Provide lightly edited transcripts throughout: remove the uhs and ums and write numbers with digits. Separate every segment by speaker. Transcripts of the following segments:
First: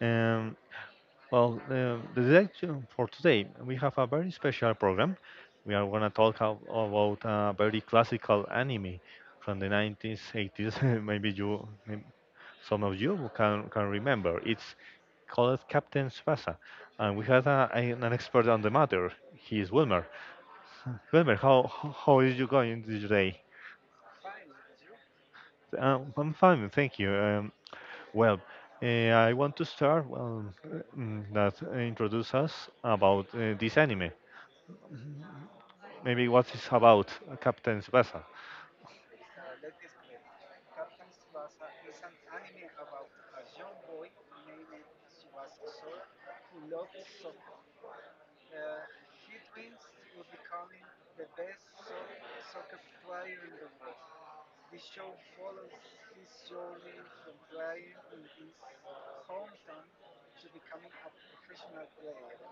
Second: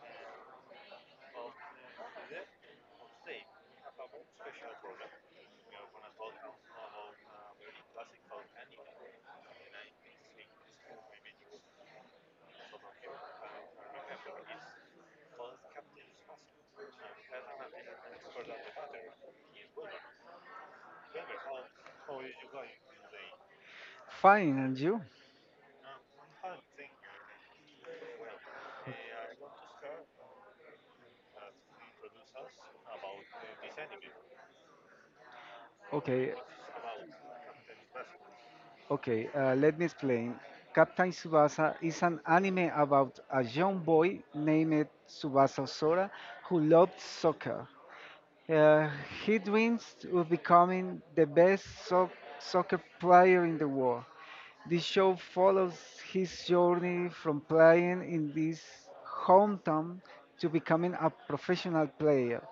Speaker 1: um, the direction for today, we have a very special program. We are going to talk about a very classical anime from the 90s, 80s. Some of you can remember. It's called Captain Tsubasa, and we have an expert on the matter. He is Wilmer. Wilmer, how is you going today?
Speaker 2: Fine, and you?
Speaker 1: I'm fine, thank you. Well, I want to start well that introduce us about this anime. Maybe
Speaker 2: Okay,
Speaker 1: what it's about Captain Tsubasa.
Speaker 2: okay, Let me explain. Captain Tsubasa is an anime about a young boy named Tsubasa Sora who loves soccer. Uh, he dreams of becoming the best soccer player in the world. The show follows his journey from playing in his hometown to becoming a professional player.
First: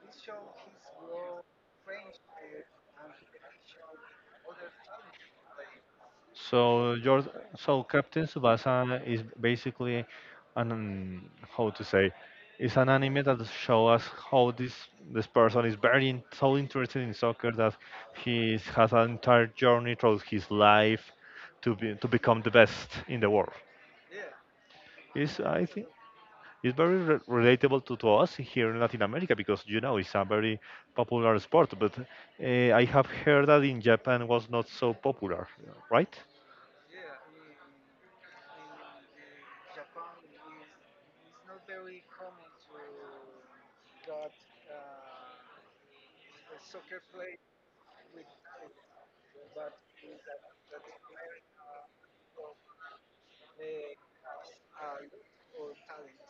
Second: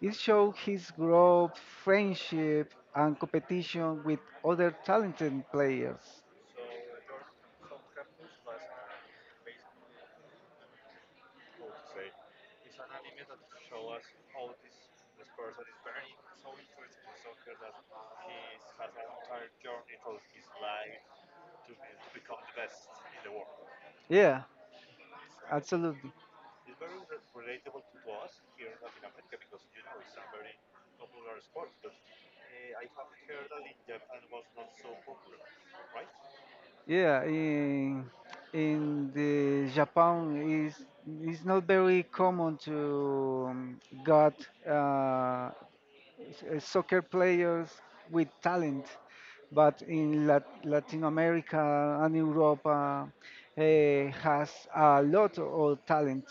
Speaker 2: It shows his growth, friendship, and competition with other talented players.
Speaker 1: So your so Captain Tsubasa is basically an how to say, it's an anime that show us how this person is very so interested in soccer that he has an entire journey through his life to become the best in the world.
Speaker 2: Yeah,
Speaker 1: Is I think
Speaker 2: absolutely.
Speaker 1: it's very relatable to us here in Latin America because you know it's a very popular sport. But I have heard that in Japan was not so popular, right?
Speaker 2: Yeah, in the Japan is it's not very common to got uh, soccer players with talent. But in Latin America and Europe, has a lot of talent.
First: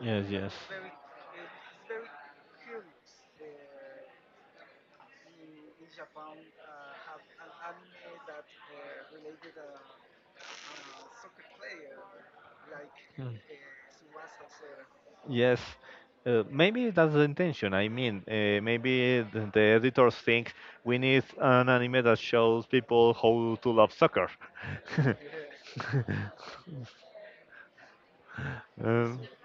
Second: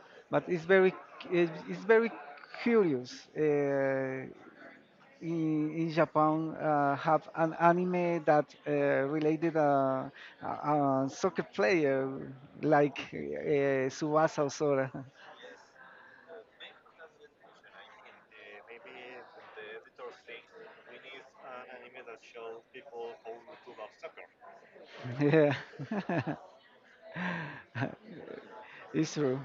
Speaker 1: Yes,
Speaker 2: But
Speaker 1: yes.
Speaker 2: it's very curious. In Japan, have an anime that related, a, a soccer player like,
Speaker 1: Mm.
Speaker 2: Subasa Osora.
Speaker 1: Yes, maybe that's the intention. I mean, maybe the editors think we need an anime that shows people how to love soccer.
Speaker 2: Yeah, it's
Speaker 1: Um,
Speaker 2: true.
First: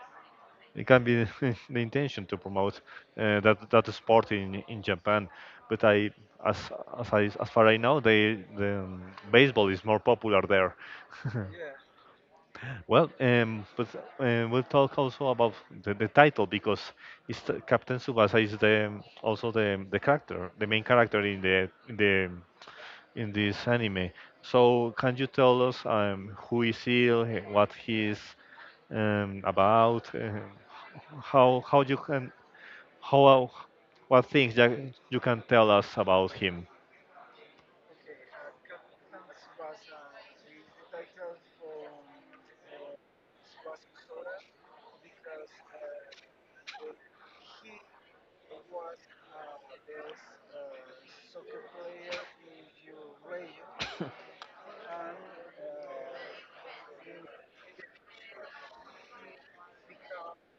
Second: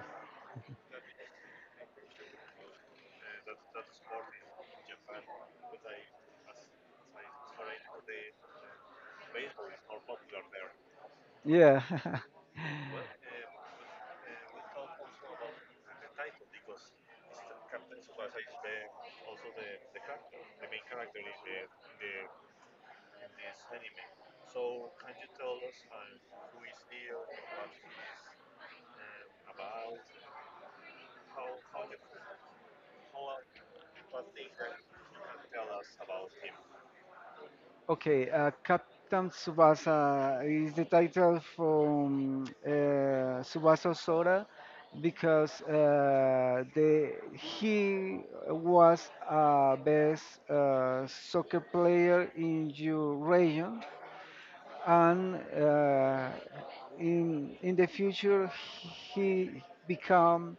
Speaker 1: it can be the intention to promote that sport in Japan. But I, as as I as far I know, the baseball is more popular there.
Speaker 2: Yeah.
Speaker 1: well, but We'll talk also about the title because Captain Tsubasa is the also the character, the main character in the in the in this anime. So can you tell us who is he, what he is about? How you can how What things that you can tell us about him
Speaker 2: Okay, Captain Tsubasa is the title from, Tsubasa Sora because the he was a best, soccer player in your region, and in the future he become,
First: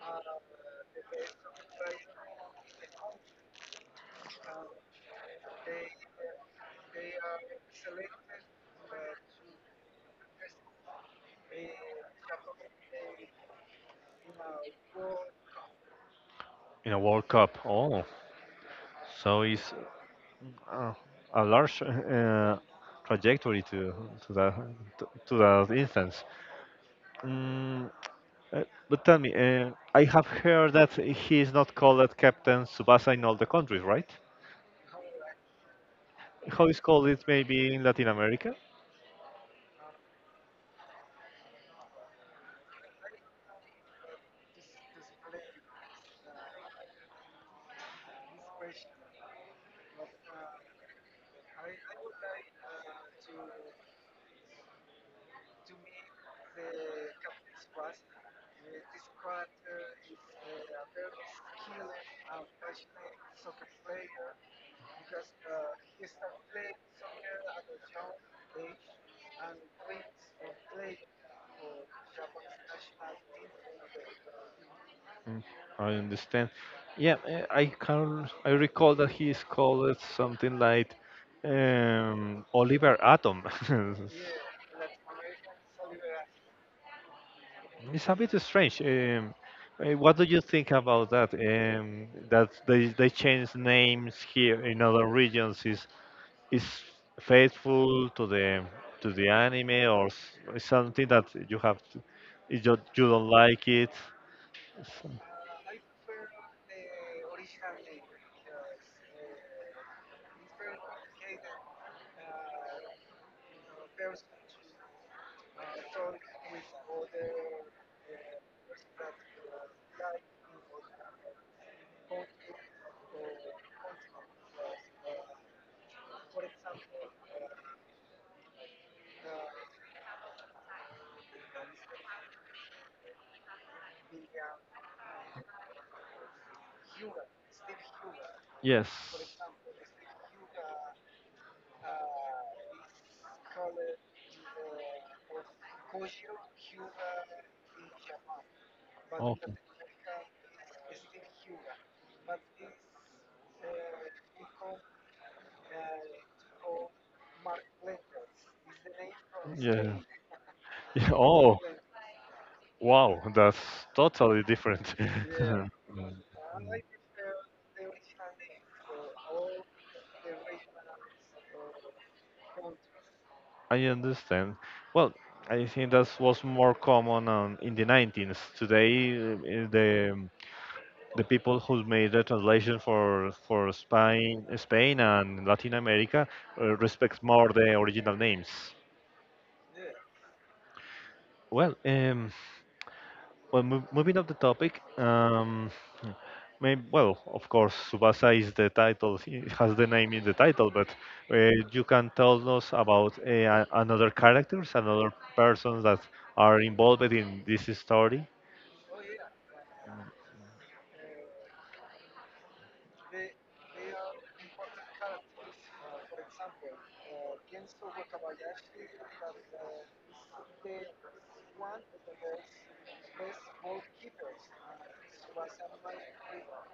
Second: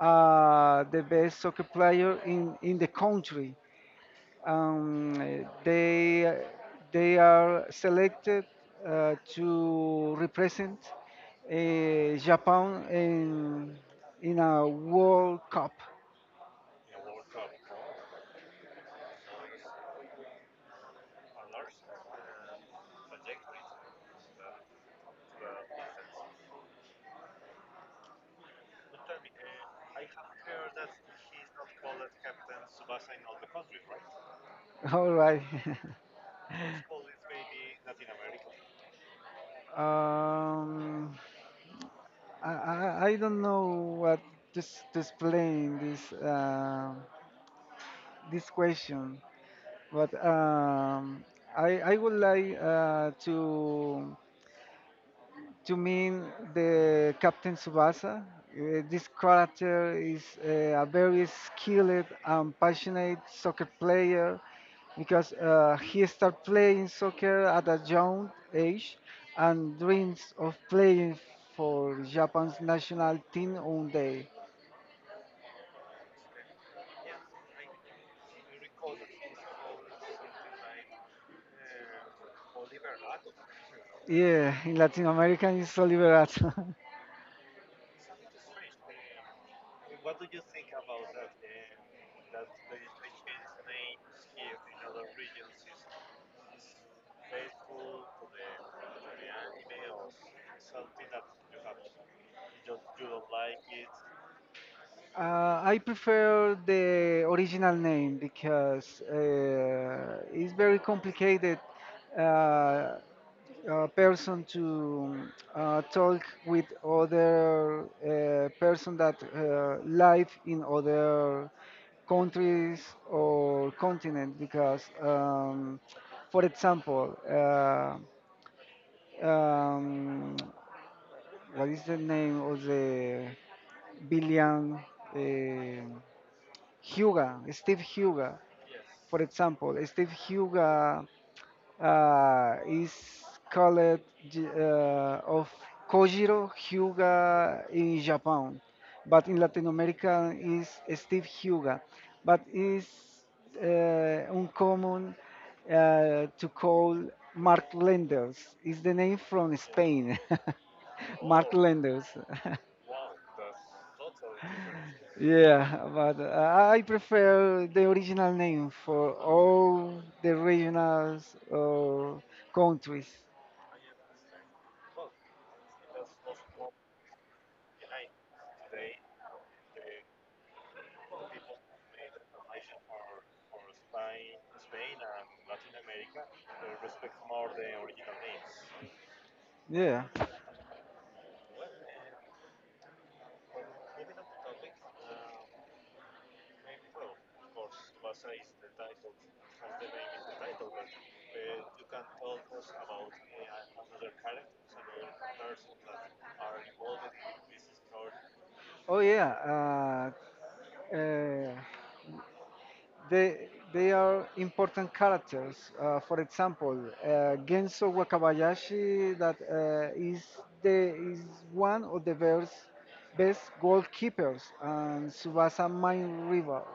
Speaker 2: the best soccer player in the country. Um, eh, they they are selected to represent Japan in a World Cup.
Speaker 1: in a World Cup? Oh, so it's uh, a large trajectory to that to that instance. Mm, uh, but tell me, I have heard that he is not called captain Subasa in all the countries, right?
Speaker 2: All right.
Speaker 1: How is called it maybe in Latin America?
Speaker 2: um, I don't know what to explain this, this question, but I would like to mean the Captain Subasa. This character is, a very skilled and passionate soccer player because, he started playing soccer at a young age and dreams of playing for Japan's national team one day.
Speaker 1: Mm, I understand. Yeah, I can. I recall that he is called it something like Oliver Atom.
Speaker 2: Yeah, in Latin America it's Oliver Atom.
Speaker 1: It's a bit strange. What do you think about that? That they change names here in other regions, is faithful to the anime, or something that you have you don't like it. So,
Speaker 2: I prefer the original name because it's very complicated, uh, person to, talk with other, person that live in other countries or continent because, for example, um, what is the name of the billion, Uh, Huga, Steve Huga,
Speaker 1: yes.
Speaker 2: for example, Steve Huga is called, of Kojiro Hyuga in Japan, but in
Speaker 1: Okay.
Speaker 2: Latin America is Steve Huga, but it's, uncommon, to call Mark Lenders. Is the name from
Speaker 1: Yeah.
Speaker 2: Spain.
Speaker 1: Yeah.
Speaker 2: Mark
Speaker 1: Oh,
Speaker 2: Lenders.
Speaker 1: wow. That's totally different.
Speaker 2: Yeah, but I prefer the original name for all the regions or countries.
Speaker 1: I understand. Well, I think that was more common in the 19th. Today, the the people who made the translation for Spain and Latin America respect more the original names.
Speaker 2: Yeah.
Speaker 1: Well, um, Moving up the topic, maybe, well, of course, Subasa is the title, it has the name in the title, but uh, you can tell us about another characters, another persons that are involved in this story.
Speaker 2: Oh yeah. Uh, they they are important characters. For example, Genso Wakabayashi, that is one of the best best goalkeepers, and Subasa main rival.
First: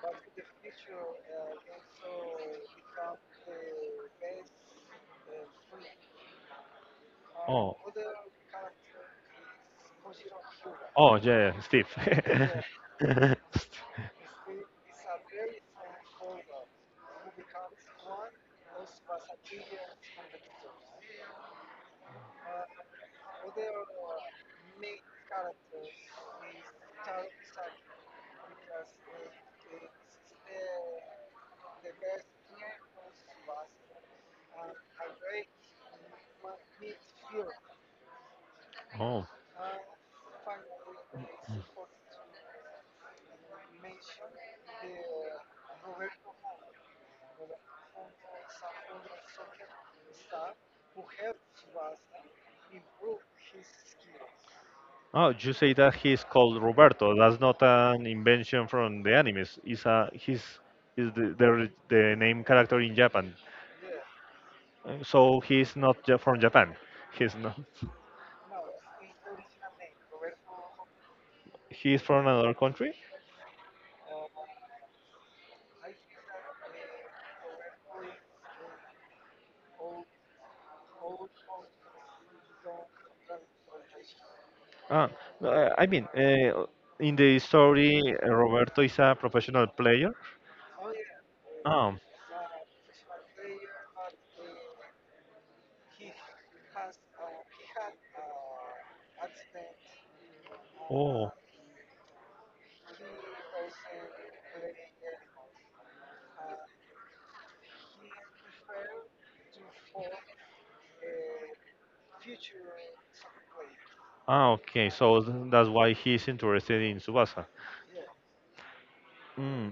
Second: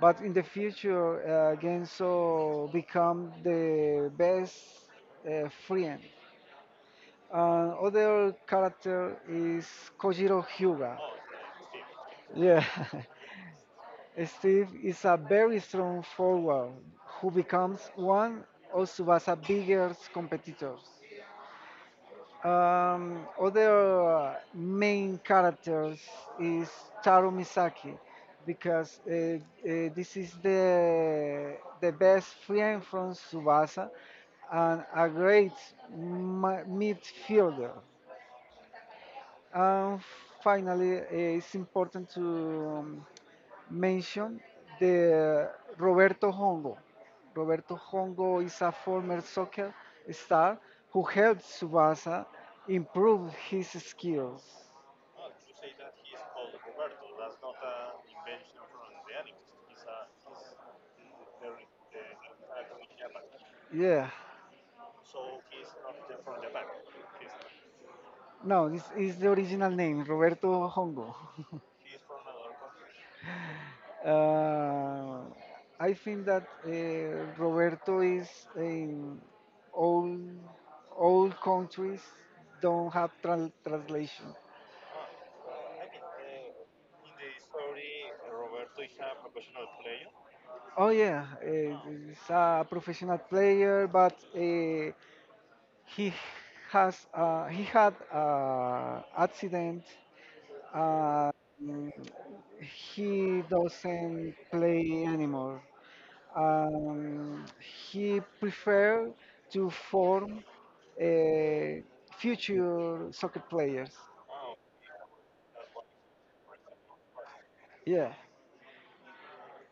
Speaker 2: But in the future, Genso become the best, friend.
Speaker 1: Oh,
Speaker 2: Other character is Kojiro Hyuga.
Speaker 1: oh yeah, Steve.
Speaker 2: Yeah, Steve is a very strong forward who becomes one of Tsubasa's biggest competitors. Other main characters is Taro Misaki because this is the best friend from Tsubasa and a great midfielder.
Speaker 1: Oh,
Speaker 2: And finally, it's important to, um, mention the Roberto Hongo. Roberto Hongo is a former soccer star who helped Subasa improve his skills.
Speaker 1: oh, you say that he's called Roberto. That's not an invention from the animes. It's a He's is the name character in Japan.
Speaker 2: Yeah,
Speaker 1: So he's not from Japan. He's not.
Speaker 2: no, this is the original name, Roberto Hongo.
Speaker 1: He's from another country.
Speaker 2: Uh, I think that Roberto is in all all countries don't have translation.
Speaker 1: Ah, no, I mean, in the story, Roberto is a professional player.
Speaker 2: Oh yeah, eh,
Speaker 1: Ah,
Speaker 2: he's a professional player, but he has he had an accident. Uh,
Speaker 1: oh,
Speaker 2: mm, he doesn't play anymore. Um, he prefer to form, uh, future soccer players.
Speaker 1: ah, okay. So that's why he's interested in Subasa.
Speaker 2: Yeah.
Speaker 1: Mm,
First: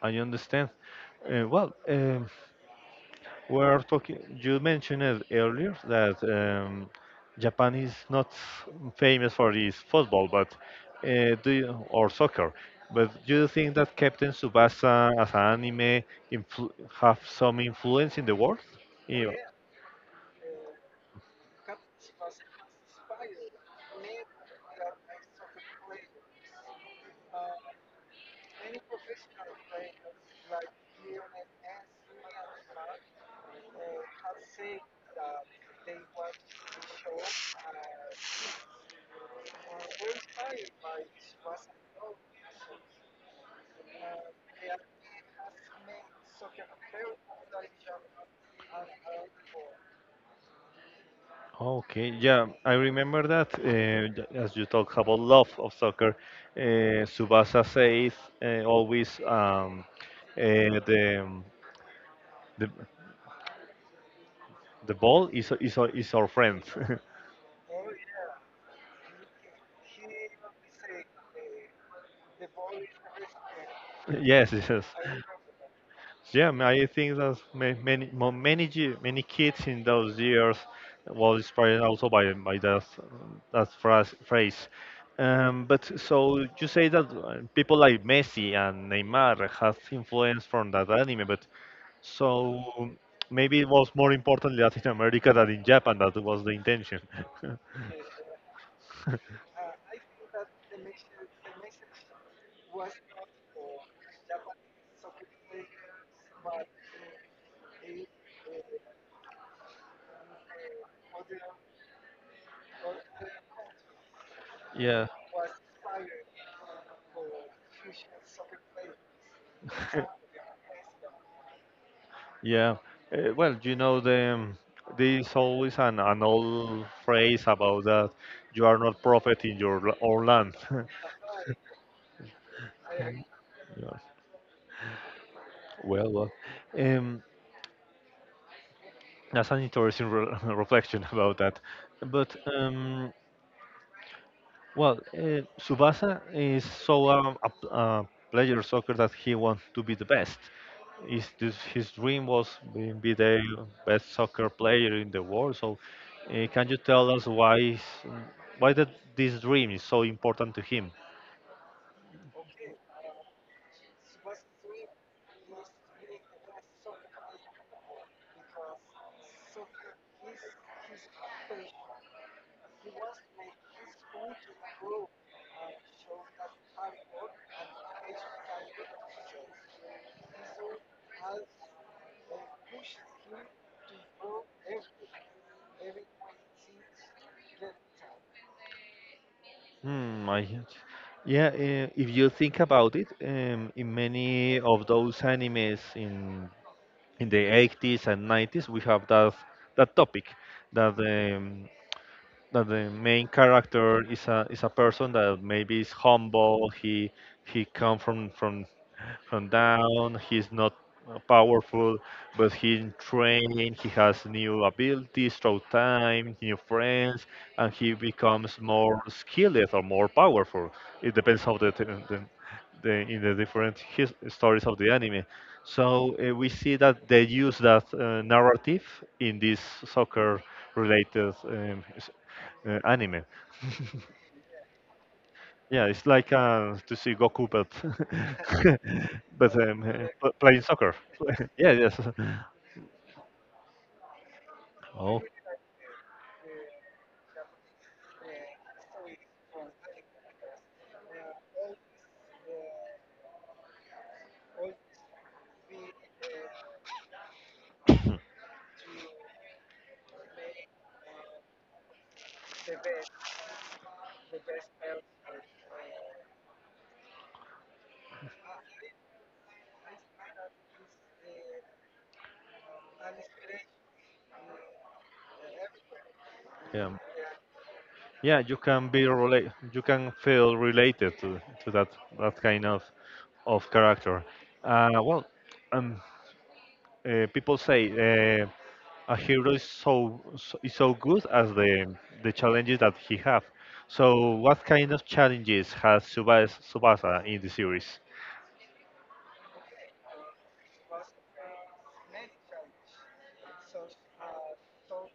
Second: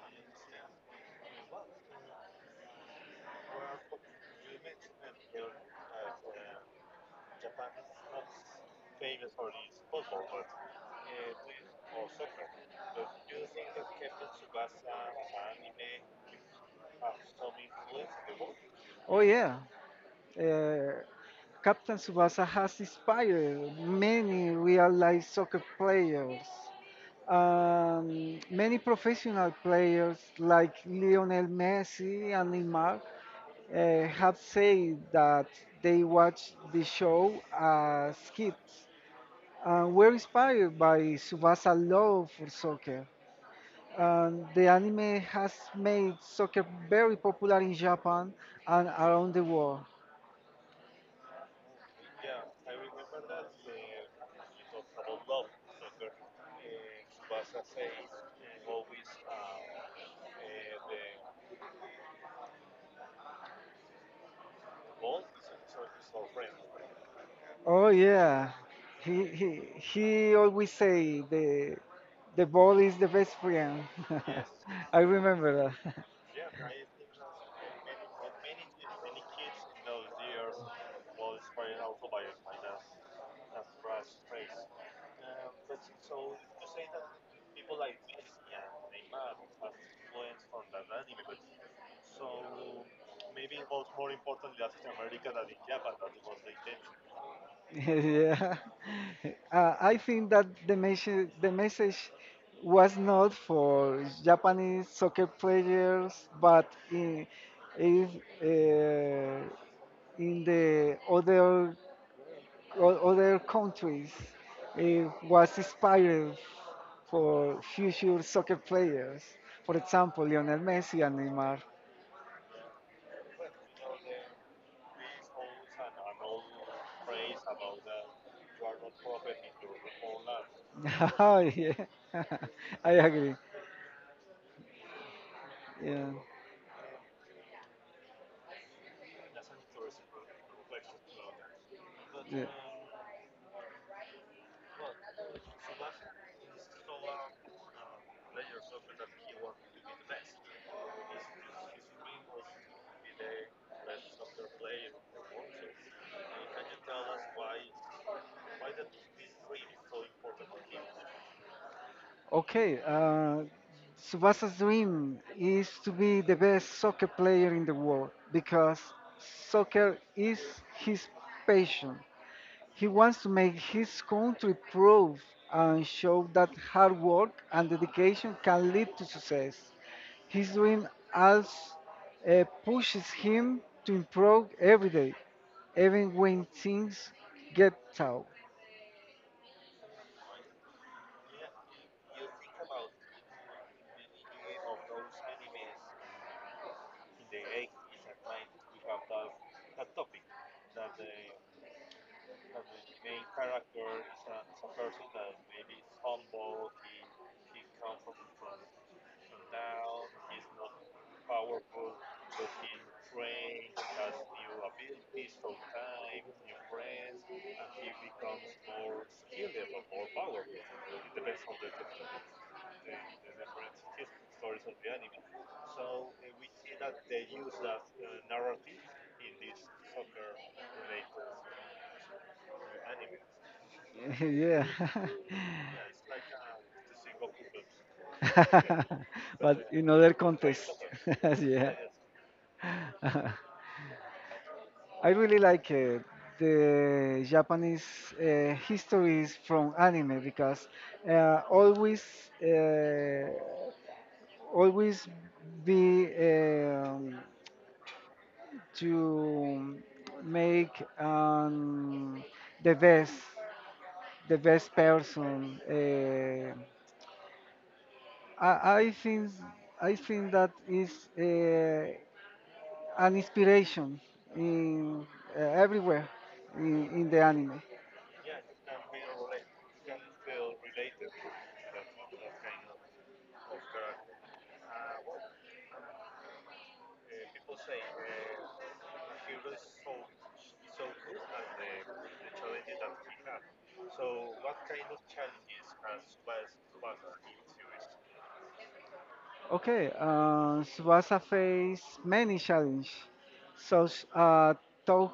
Speaker 1: I understand. Uh, well, um We're talking. You mentioned it earlier that Japan is not famous for its football, but or soccer. But do you think that Captain Tsubasa as an anime influ have some influence in the world?
Speaker 2: Oh
Speaker 1: Yeah.
Speaker 2: yeah. Uh, Captain Subasa has inspired many real life soccer players. Many professional players like Lionel Messi and Neymar have said that they watched the show as kids and were inspired by Subasa's love for soccer. And the anime has made soccer very popular in Japan and around the world.
Speaker 1: Okay, yeah, I remember that. As you talk about love of soccer, uh, Subasa says always uh, the, the the ball is our friend.
Speaker 2: Oh yeah, he he always say the ball is the best friend.
Speaker 1: Yes, yes.
Speaker 2: I remember that.
Speaker 1: Yeah, I think that ma- many mo- many ge- many kids in those years was inspired also by that phrase. But so you say that people like Messi and Neymar has influence from that anime, but so maybe it was more important in Latin America than in Japan. That was the intention.
Speaker 2: yeah. I think that the message was not for Japanese soccer players, but in if, uh, in the other other countries,
Speaker 1: Yeah.
Speaker 2: it was inspired for future soccer players. For example, Lionel Messi and Neymar.
Speaker 1: Yeah. You know, there's always an old phrase about that you are not prophet in your own land.
Speaker 2: Oh, yeah, I agree.
Speaker 1: Yeah.
Speaker 2: Yeah.
Speaker 1: Well, well. Um, that's an interesting re reflection about that. But
Speaker 2: Yeah.
Speaker 1: well, Subasa is so a player of soccer that he wants to be the best. His dream was being be the best soccer player in the world. So, can you tell us why that this dream is so important to him?
Speaker 2: Okay, uh, Subasa's dream is to be the best soccer player in the world because soccer is his passion. He wants to make his country proud and show that hard work and dedication can lead to success. His dream also, pushes him to improve every day, even when things get tough.
Speaker 1: Hmm, I get you. Yeah, if you think about it, in many of those animes in the 80s and 90s, we have that that topic that um, that the main character is a person that maybe is humble. He come from down. He's not powerful, but he train. He has new abilities through time, new friends, and he becomes more skilled or more powerful. It depends how the in the different stories of the anime. So we see that they use that narrative in these soccer related anime.
Speaker 2: Yeah.
Speaker 1: Yeah, it's like to see Goku, but but
Speaker 2: But in other
Speaker 1: playing
Speaker 2: contexts,
Speaker 1: soccer. Yeah,
Speaker 2: yeah.
Speaker 1: yes.
Speaker 2: I
Speaker 1: Oh,
Speaker 2: really like, the Japanese, histories from anime because uh, always uh, always be, to make, um, the best the best person. I think that is. Uh, an inspiration in, everywhere
Speaker 1: yeah,
Speaker 2: in the anime.
Speaker 1: yeah. You can be relate. You can feel related to that that kind of character. Uh, well, um, People say uh, a hero is is so good as the challenges that he have. So what kind of challenges has Subasa in the series?
Speaker 2: Okay, Tsubasa faced many challenges, such, tough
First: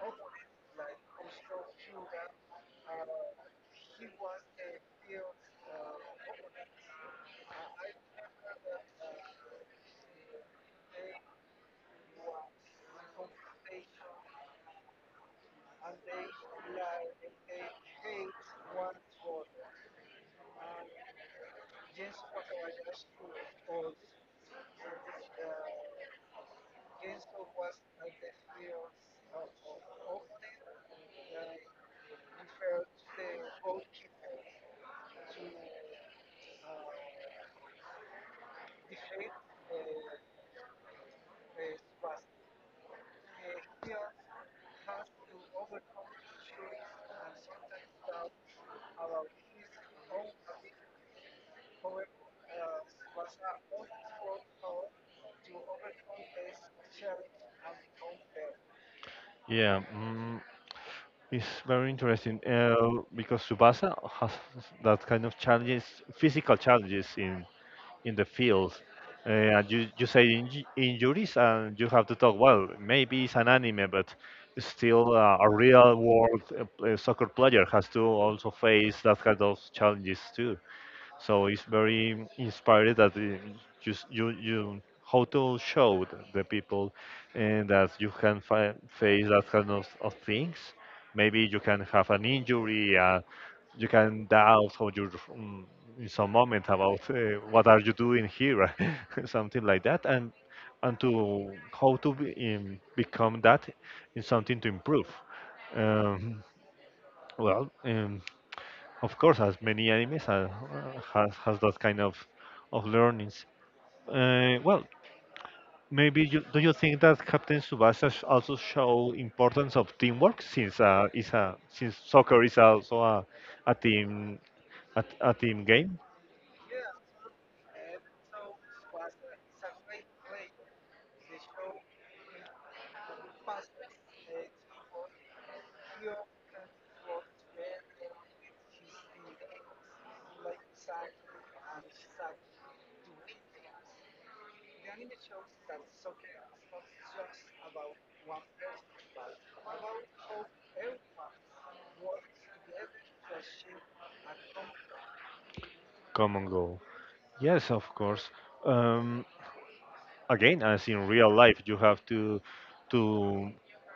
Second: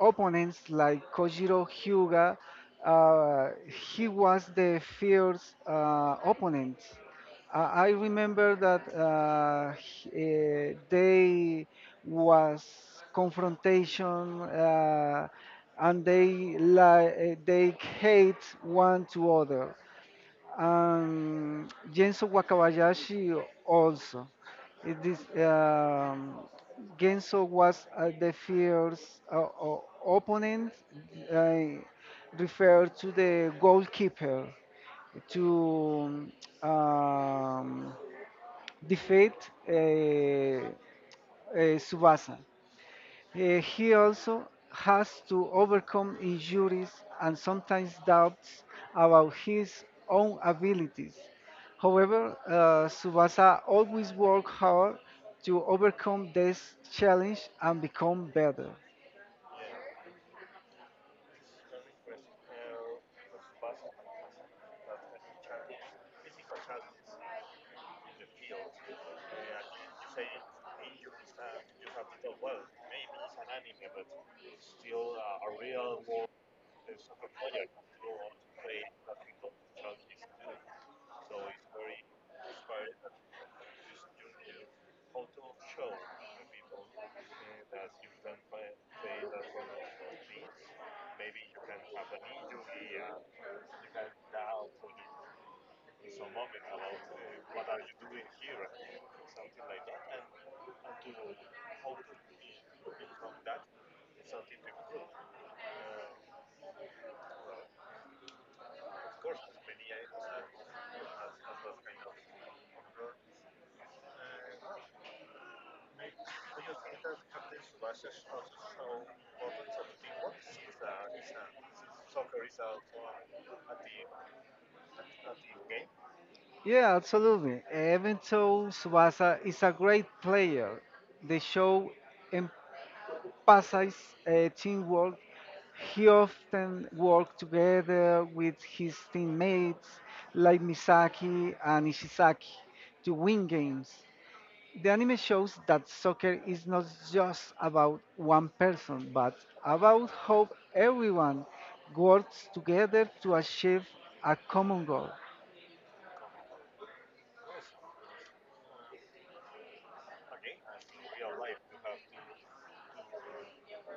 Speaker 2: opponents like Kojiro Hyuga. Uh, he was the fierce, opponent. I remember that they was confrontation, and they li- they hate one to other. Genso Wakabayashi also. It is, um, Genso was, the fierce, opponent, uh, referred to the goalkeeper to, um, defeat, uh, Subasa. He also has to overcome injuries and sometimes doubts about his own abilities. However, Tsubasa always worked hard to overcome this challenge and become better.
Speaker 1: Yeah, mm, it's very interesting because Subasa has that kind of challenges, physical challenges in the field. And you say injuries, and you have to talk. Well, maybe it's an anime, but still a real world soccer player has to also face that kind of challenges too. So it's very inspired that just you how to show the people and that you can face that kind of things. Maybe you can have an injury. You can doubt how you in some moment about what are you doing here, something like that, and to how to be, become that in something to improve. Um, well. Um, of course, as many animes has that kind of learnings. Well, maybe you, do you think that Captain Tsubasa also show importance of teamwork since is a since soccer is also a team a team game?
Speaker 2: Yeah, absolutely. Even though Tsubasa is a great player, the show Pasai's, teamwork, he often worked together with his teammates like Misaki and Ishizaki to win games. The anime shows that soccer is not just about one person, but about how everyone works together to achieve a common goal.
Speaker 1: Come and go. Yes, of course. Um, Again, as in real life, you have to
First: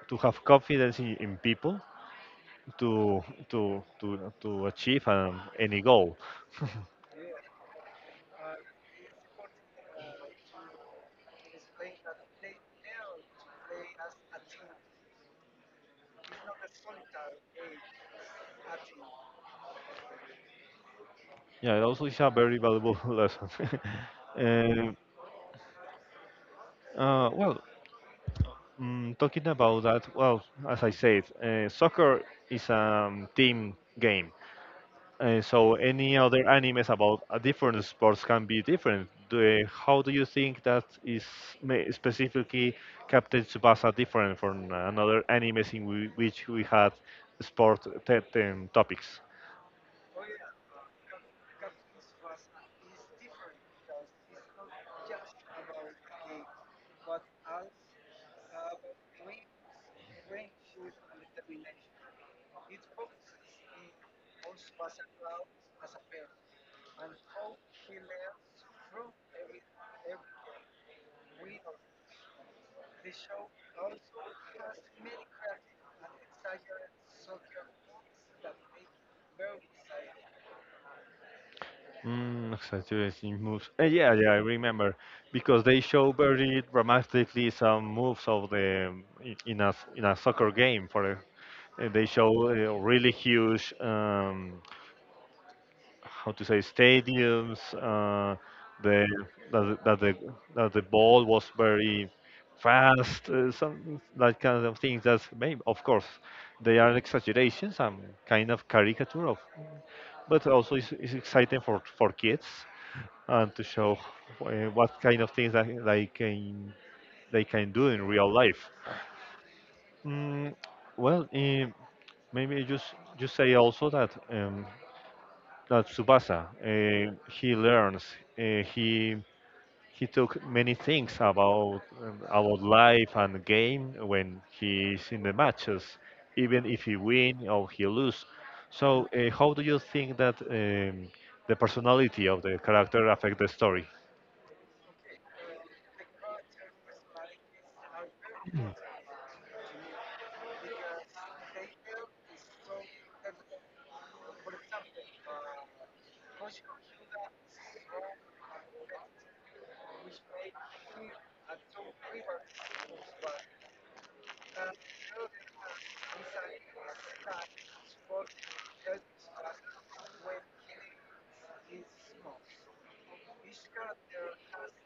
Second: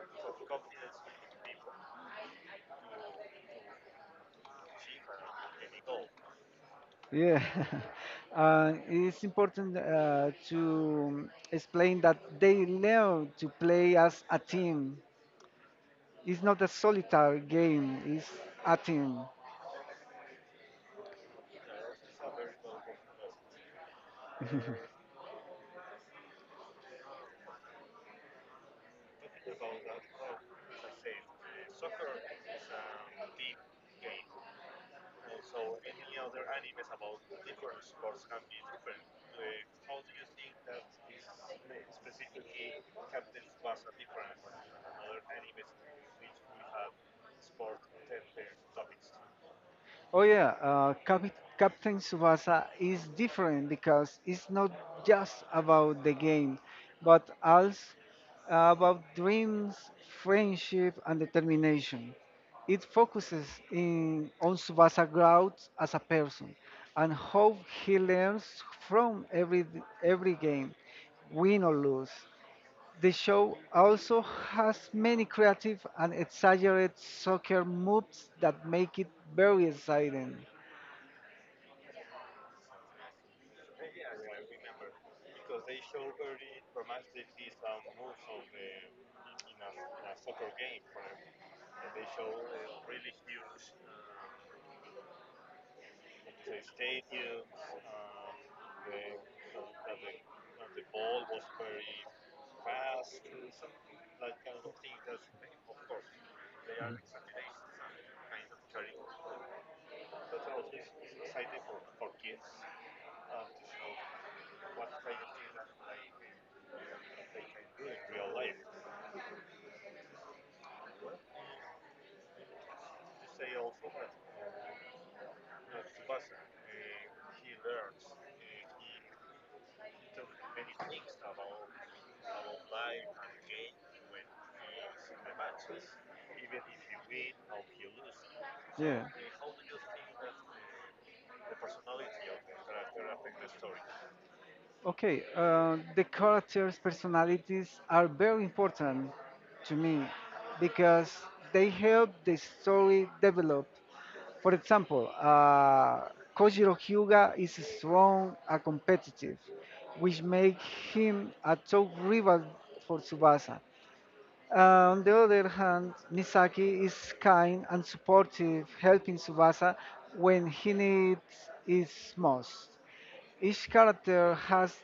Speaker 1: to have confidence in people to to achieve any goal.
Speaker 2: Yeah, it's important, to explain that they learn to play as a team. It's not a solitary game, it's a team.
Speaker 1: Yeah, it also is a very valuable lesson. Um uh, well, Talking about that, well, as I said, soccer is a team game. So any other animes about a different sports can be different. How do you think that is specifically Captain Tsubasa different from another animes in which we had sport topics?
Speaker 2: Oh, yeah, Captain Tsubasa is different because it's not just about the game, but also about dreams, friendship, and determination. It focuses in, on Tsubasa growth as a person and how he learns from every game, win or lose. The show also has many creative and exaggerated soccer moves that make it very exciting.
Speaker 1: Mm, exaggerating moves. Yeah, yeah, I remember because they show very dramatically some moves of the in in a soccer game. For they show really huge, how to say, stadiums. The that the- that the That the ball was very fast. Some that kind of things. That's maybe, of course, they are exaggerations. Some kind of caricature of, but also it's exciting for kids and to show uh, what kind of things that they can do in real life. Mm, well, eh, maybe just Say also that Tsubasa he learns uh, he he took many things about life and game when he's in the matches, even if he win or he lose.
Speaker 2: Yeah.
Speaker 1: So, how do you think that the personality of the character affect the story?
Speaker 2: Okay, the characters' personalities are very
Speaker 1: Mm.
Speaker 2: important to me because they help the story develop. For example, Kojiro Hyuga is strong and competitive, which makes him a top rival for Tsubasa. On the other hand, Misaki is kind and supportive, helping Tsubasa when he needs it most. Each character has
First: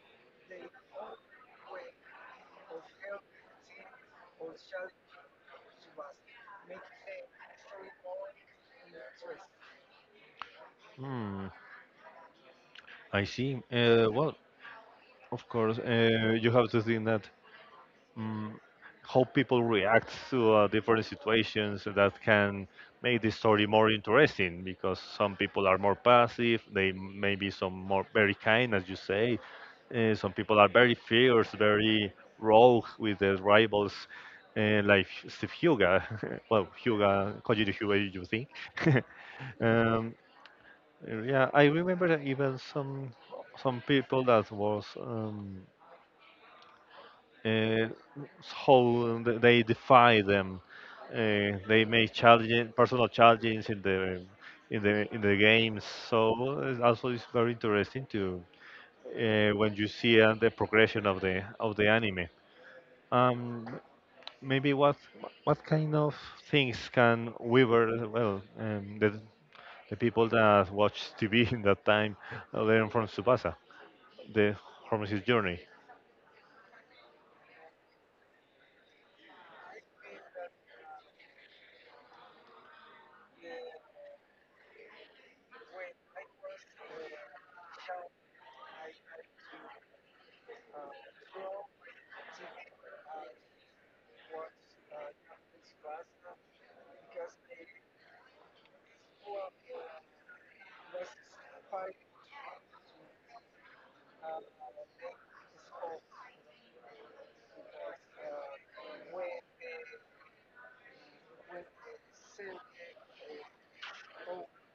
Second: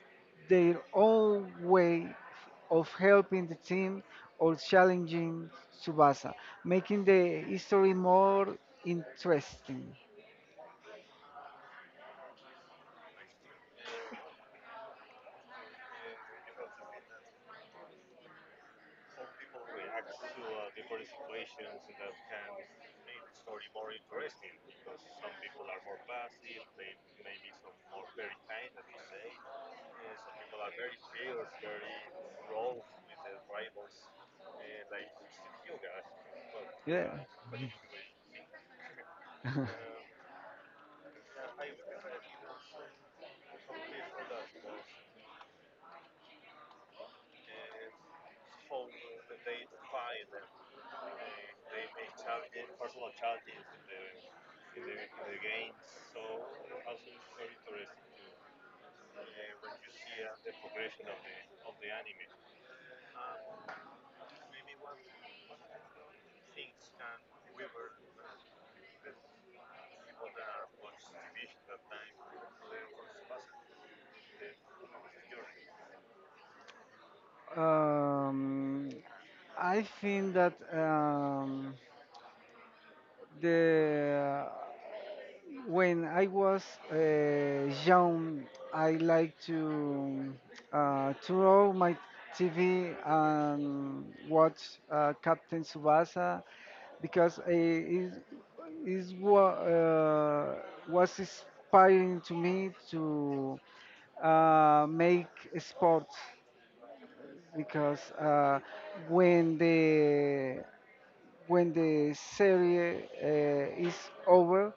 Speaker 2: their own way of helping the team or challenging Tsubasa, making the history more interesting.
Speaker 1: Mm, I see. Well, of course, you have to think that um, how people react to different situations that can make the story more interesting because some people are more passive, they may be some more very kind, as you say. Some people are very fierce, very rogue with their rivals, like Steve Huga. Well,
Speaker 2: Yeah.
Speaker 1: Huga, Kojiro Huga, you think?
Speaker 2: uh,
Speaker 1: Um, Yeah, I remember that even some people that was uh, how they defy them. They make challenge, personal challenges in the in the games. So it's also it's very interesting to when you see the progression of the anime. Um, Maybe what kind of things can Weaver well the people that watch TV in that time learn from Tsubasa? The pharmacist journey.
Speaker 2: um, Um, I think that, the when I was, young, I like to, turn on my TV and watch, Captain Tsubasa because it is what, was inspiring to me to, make sports because, when the when the series, is over,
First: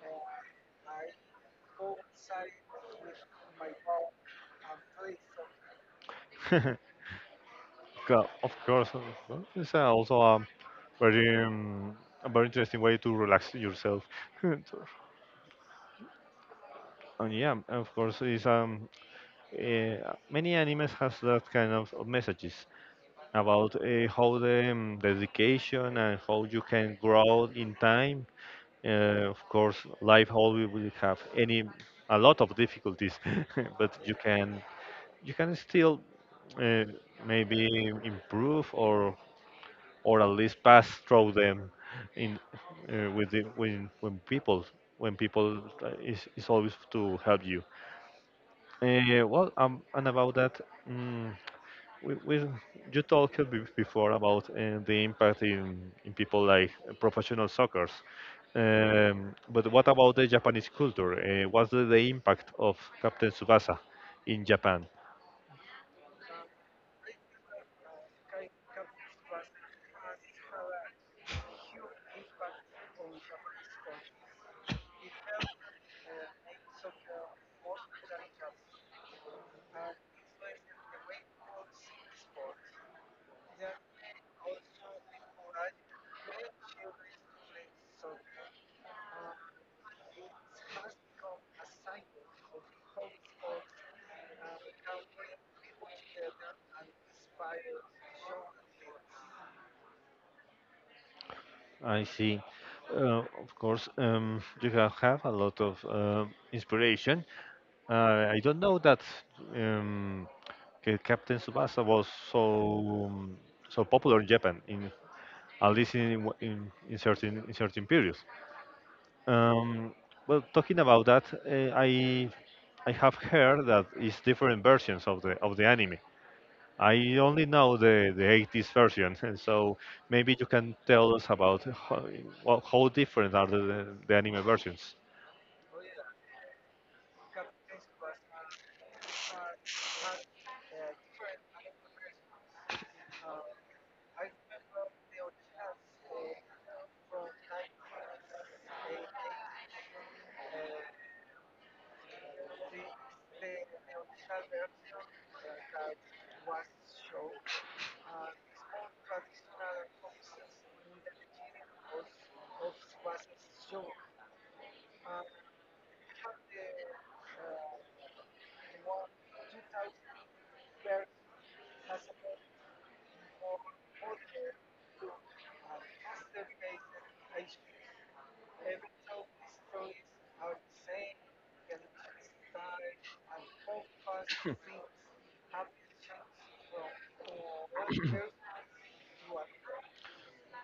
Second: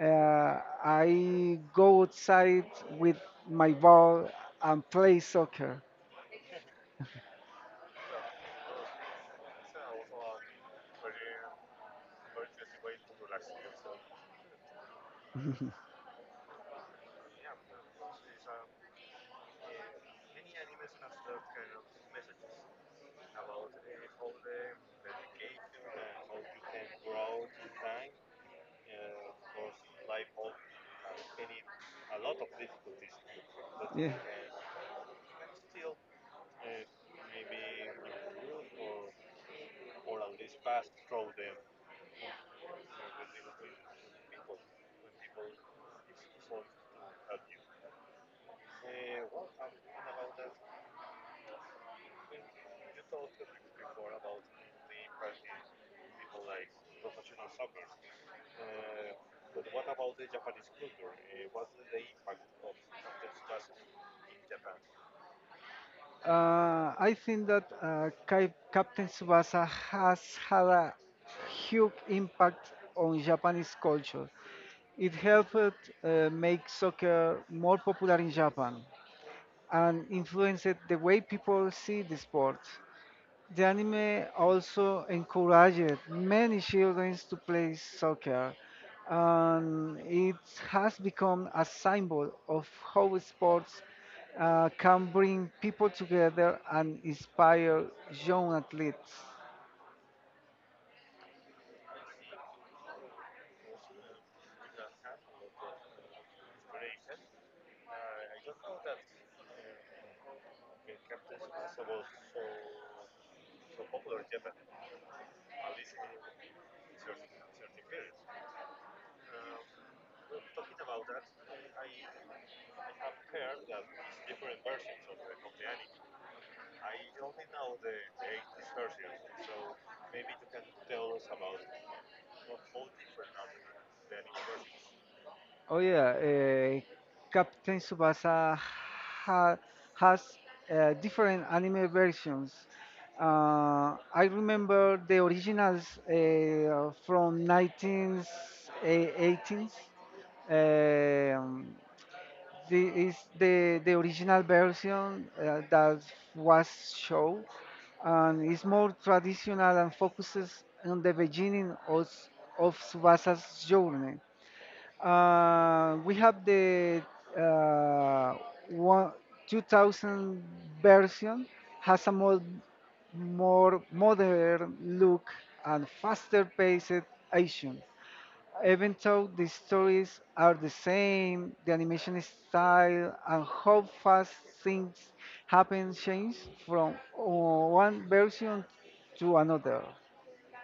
Speaker 2: uh, I go outside with my ball and play soccer.
Speaker 1: Co- of course, well, it's also very um, a very interesting way to relax yourself. And yeah, of course, is many animes has that kind of messages about how the dedication and how you can grow in time. Of course, life always will have any a lot of difficulties, but
Speaker 2: Yeah.
Speaker 1: you can still uh, maybe improve or at least pass through them in with the, when people when people is always to help you. And about that, um, we you talked a bit before about the impact in people like professional soccer. But what about the Japanese culture? What's the impact of Captain Tsubasa in Japan?
Speaker 2: I think that Captain Tsubasa has had a huge impact on Japanese culture. It helped, make soccer more popular in Japan, and influenced the way people see the sport. The anime also encouraged many children to play soccer, and it has become a symbol of how sports, can bring people together and inspire young athletes.
Speaker 1: I see. Of course, you have a lot of inspiration. I don't know that um, Captain Tsubasa was so so popular in Japan, in at least in certain periods. Um, well, talking about that, I have heard that it's different versions of the anime. I only know the 80s version, and so maybe you can tell us about how, well, how different are the anime versions.
Speaker 2: Oh yeah, Captain Tsubasa ha has, different anime versions. I remember the originals, from 1980s. Um, the, is The original version, that was shown, and is more traditional and focuses on the beginning of Subasa's journey. We have the, uh, one, 2000 version has more modern look and faster paced action. Even though the stories are the same, the animation style and how fast things happen change from, one version to another.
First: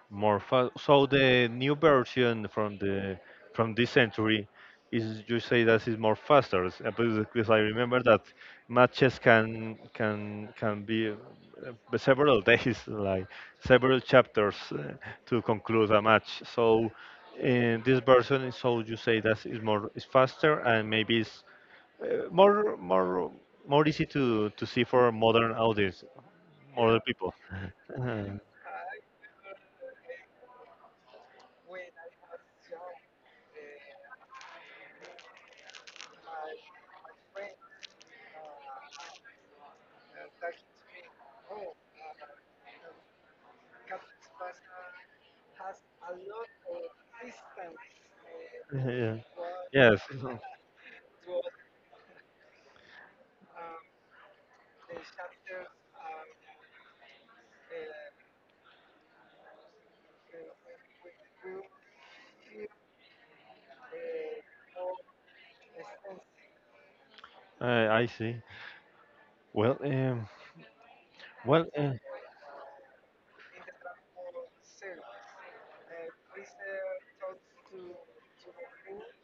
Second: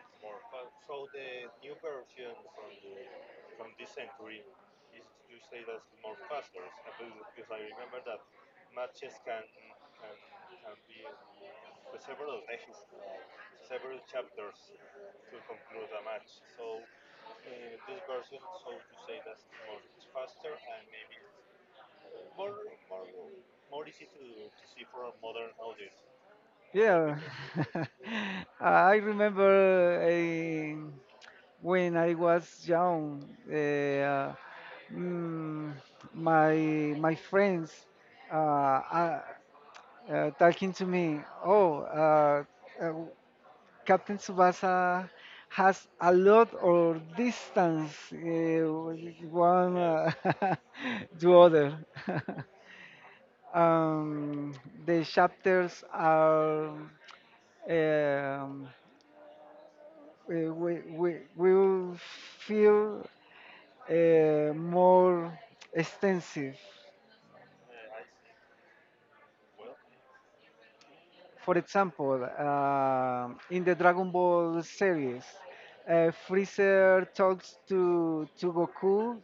Speaker 1: More fun. So the new version from the from this century is you say that is more faster because I remember that matches can be several days like several chapters to conclude a match. So in this version, is so you say that is more is faster and maybe it's uh, more more more easy to see for modern audience, modern
Speaker 2: Yeah,
Speaker 1: people. Uh,
Speaker 2: I remember when I was young, uh, mm, my my friends, uh, uh, talking to me, oh, uh, Captain Tsubasa has a lot of distance,
Speaker 1: yeah.
Speaker 2: one,
Speaker 1: Yes.
Speaker 2: to other. um, the chapters are, um, uh, we will feel, more extensive.
Speaker 1: I see. Well,
Speaker 2: For
Speaker 1: well,
Speaker 2: example, in the Dragon Ball series, Freezer talks to Goku,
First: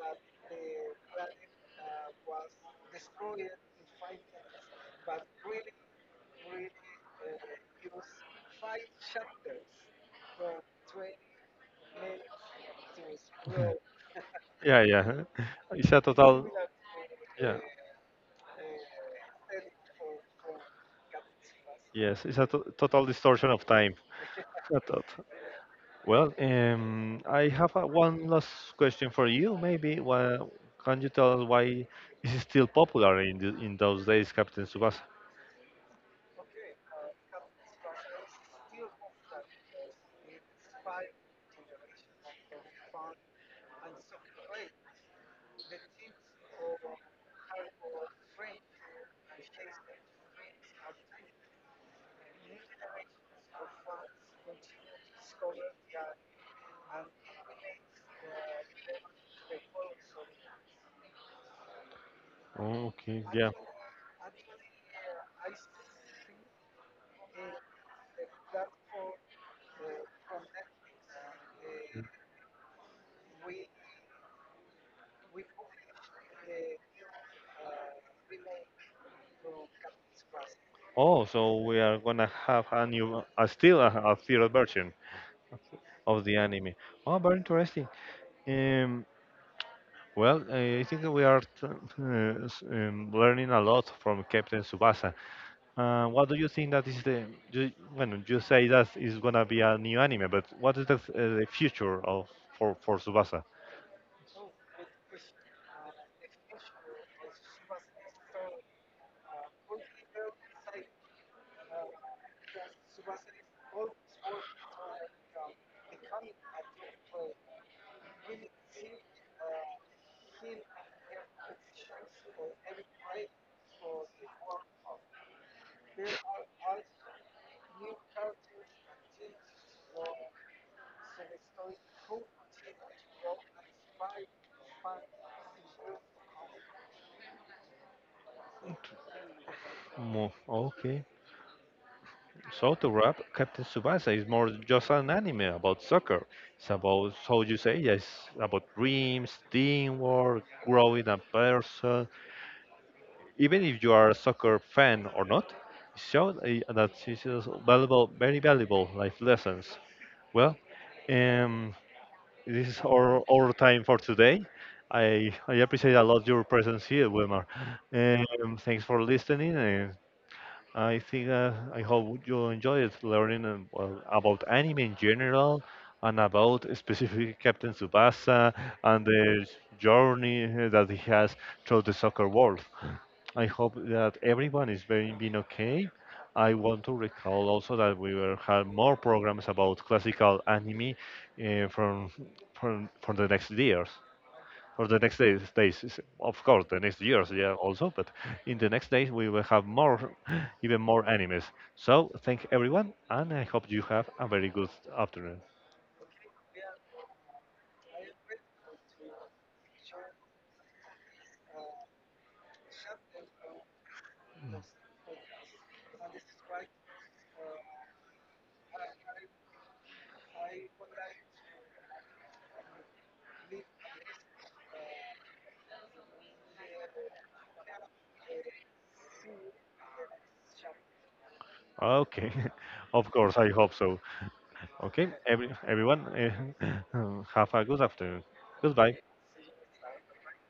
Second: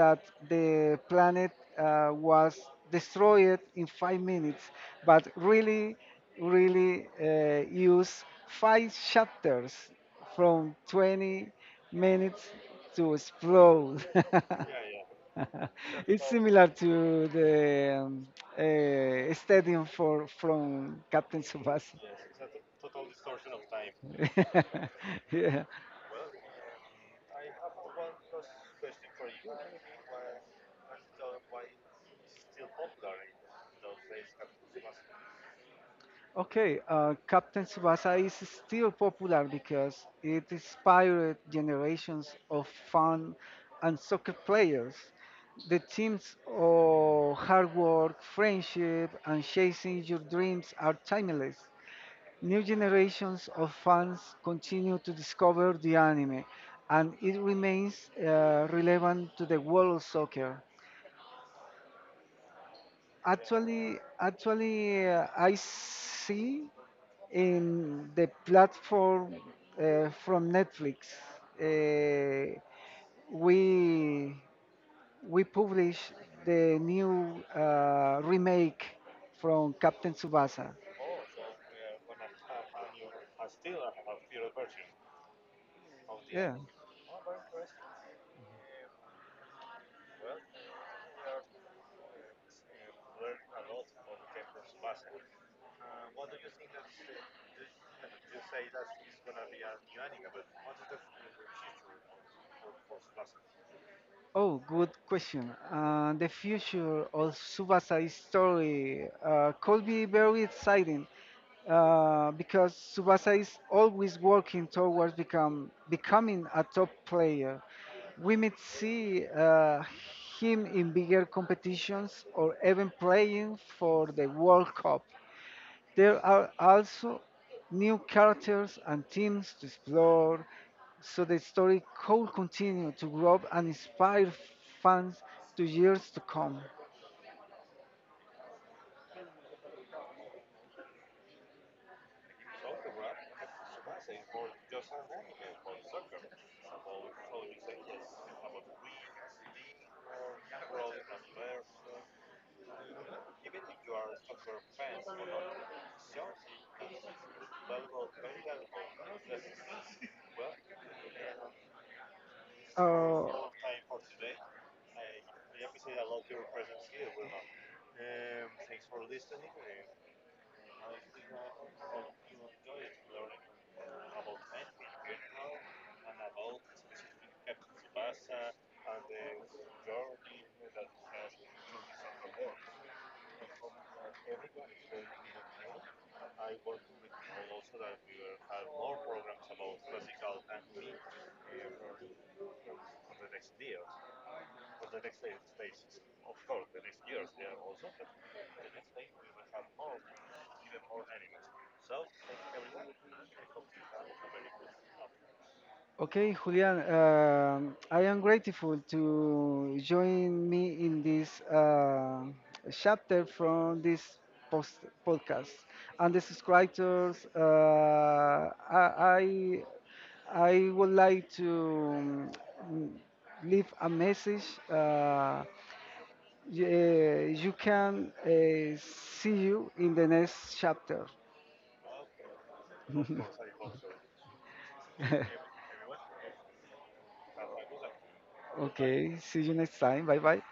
Speaker 2: that the planet, was destroyed in 5 minutes, but really, use five chapters from 20 minutes to explode.
Speaker 1: yeah, yeah. It's a
Speaker 2: It's
Speaker 1: total,
Speaker 2: similar to
Speaker 1: yeah,
Speaker 2: the, stadium for from Captain Tsubasa.
Speaker 1: yes. It's a to total distortion of time. I thought.
Speaker 2: yeah.
Speaker 1: Well, I have one last question for you. Maybe, well, can you tell us why this is still popular in the, in those days, Captain Tsubasa?
Speaker 2: Okay. Captain Tsubasa is still popular because it inspired generations of fan and soccer players. The themes of hard work, friendship, and chasing your dreams are timeless. New generations of fans continue to discover the anime, and it remains, relevant to the world of soccer.
Speaker 1: Oh, okay, yeah.
Speaker 2: Actually, I see in the platform, from Netflix. Uh, we we publish the new, remake from Captain Tsubasa.
Speaker 1: Oh, so we are gonna have a new, still a theater version of the
Speaker 2: Yeah.
Speaker 1: anime. Oh, very interesting. Um, Well, I think we are learning a lot from Captain Tsubasa. What do you think that is the? You, when you say that is gonna be a new anime, but what is the future of for Tsubasa?
Speaker 2: Oh, good question. The future of Subasa's story, could be very exciting because Subasa is always working towards becoming a top player. We may see, him in bigger competitions or even playing for the World Cup. There are also new characters and themes to explore, so the story could continue to grow and inspire fans to years to come.
Speaker 1: Okay, so to wrap, Captain Tsubasa is more just an anime about soccer. It's about how you say yes, about dreams, teamwork, growing a person, even if you are a soccer fan or not, it showed that this is valuable, very valuable life lessons. Well, um, this is
Speaker 2: Uh,
Speaker 1: our time for today. I appreciate a lot your presence here, Wilmar. Thanks for listening. And I think I hope you enjoyed learning well, about anime in general and about specifically Captain Tsubasa and the journey that he has through the soccer world. I hope that everyone is very been okay. I want to recall also that we will have more programs about classical anime from for the next years. For the next days, of course, the next years, yeah, also. But in the next days, we will have more, even more animes. So thank everyone, and I hope you have a very good afternoon.
Speaker 2: Okay, Julian, I am grateful to join me in this, chapter from this post podcast. And the subscribers, I would like to, mm, leave a message. Uh, you can, see you in the next chapter.
Speaker 1: Okay, of course, I hope so. Okay, everyone, have a good afternoon. Goodbye.
Speaker 2: Okay, see you next time. Bye bye.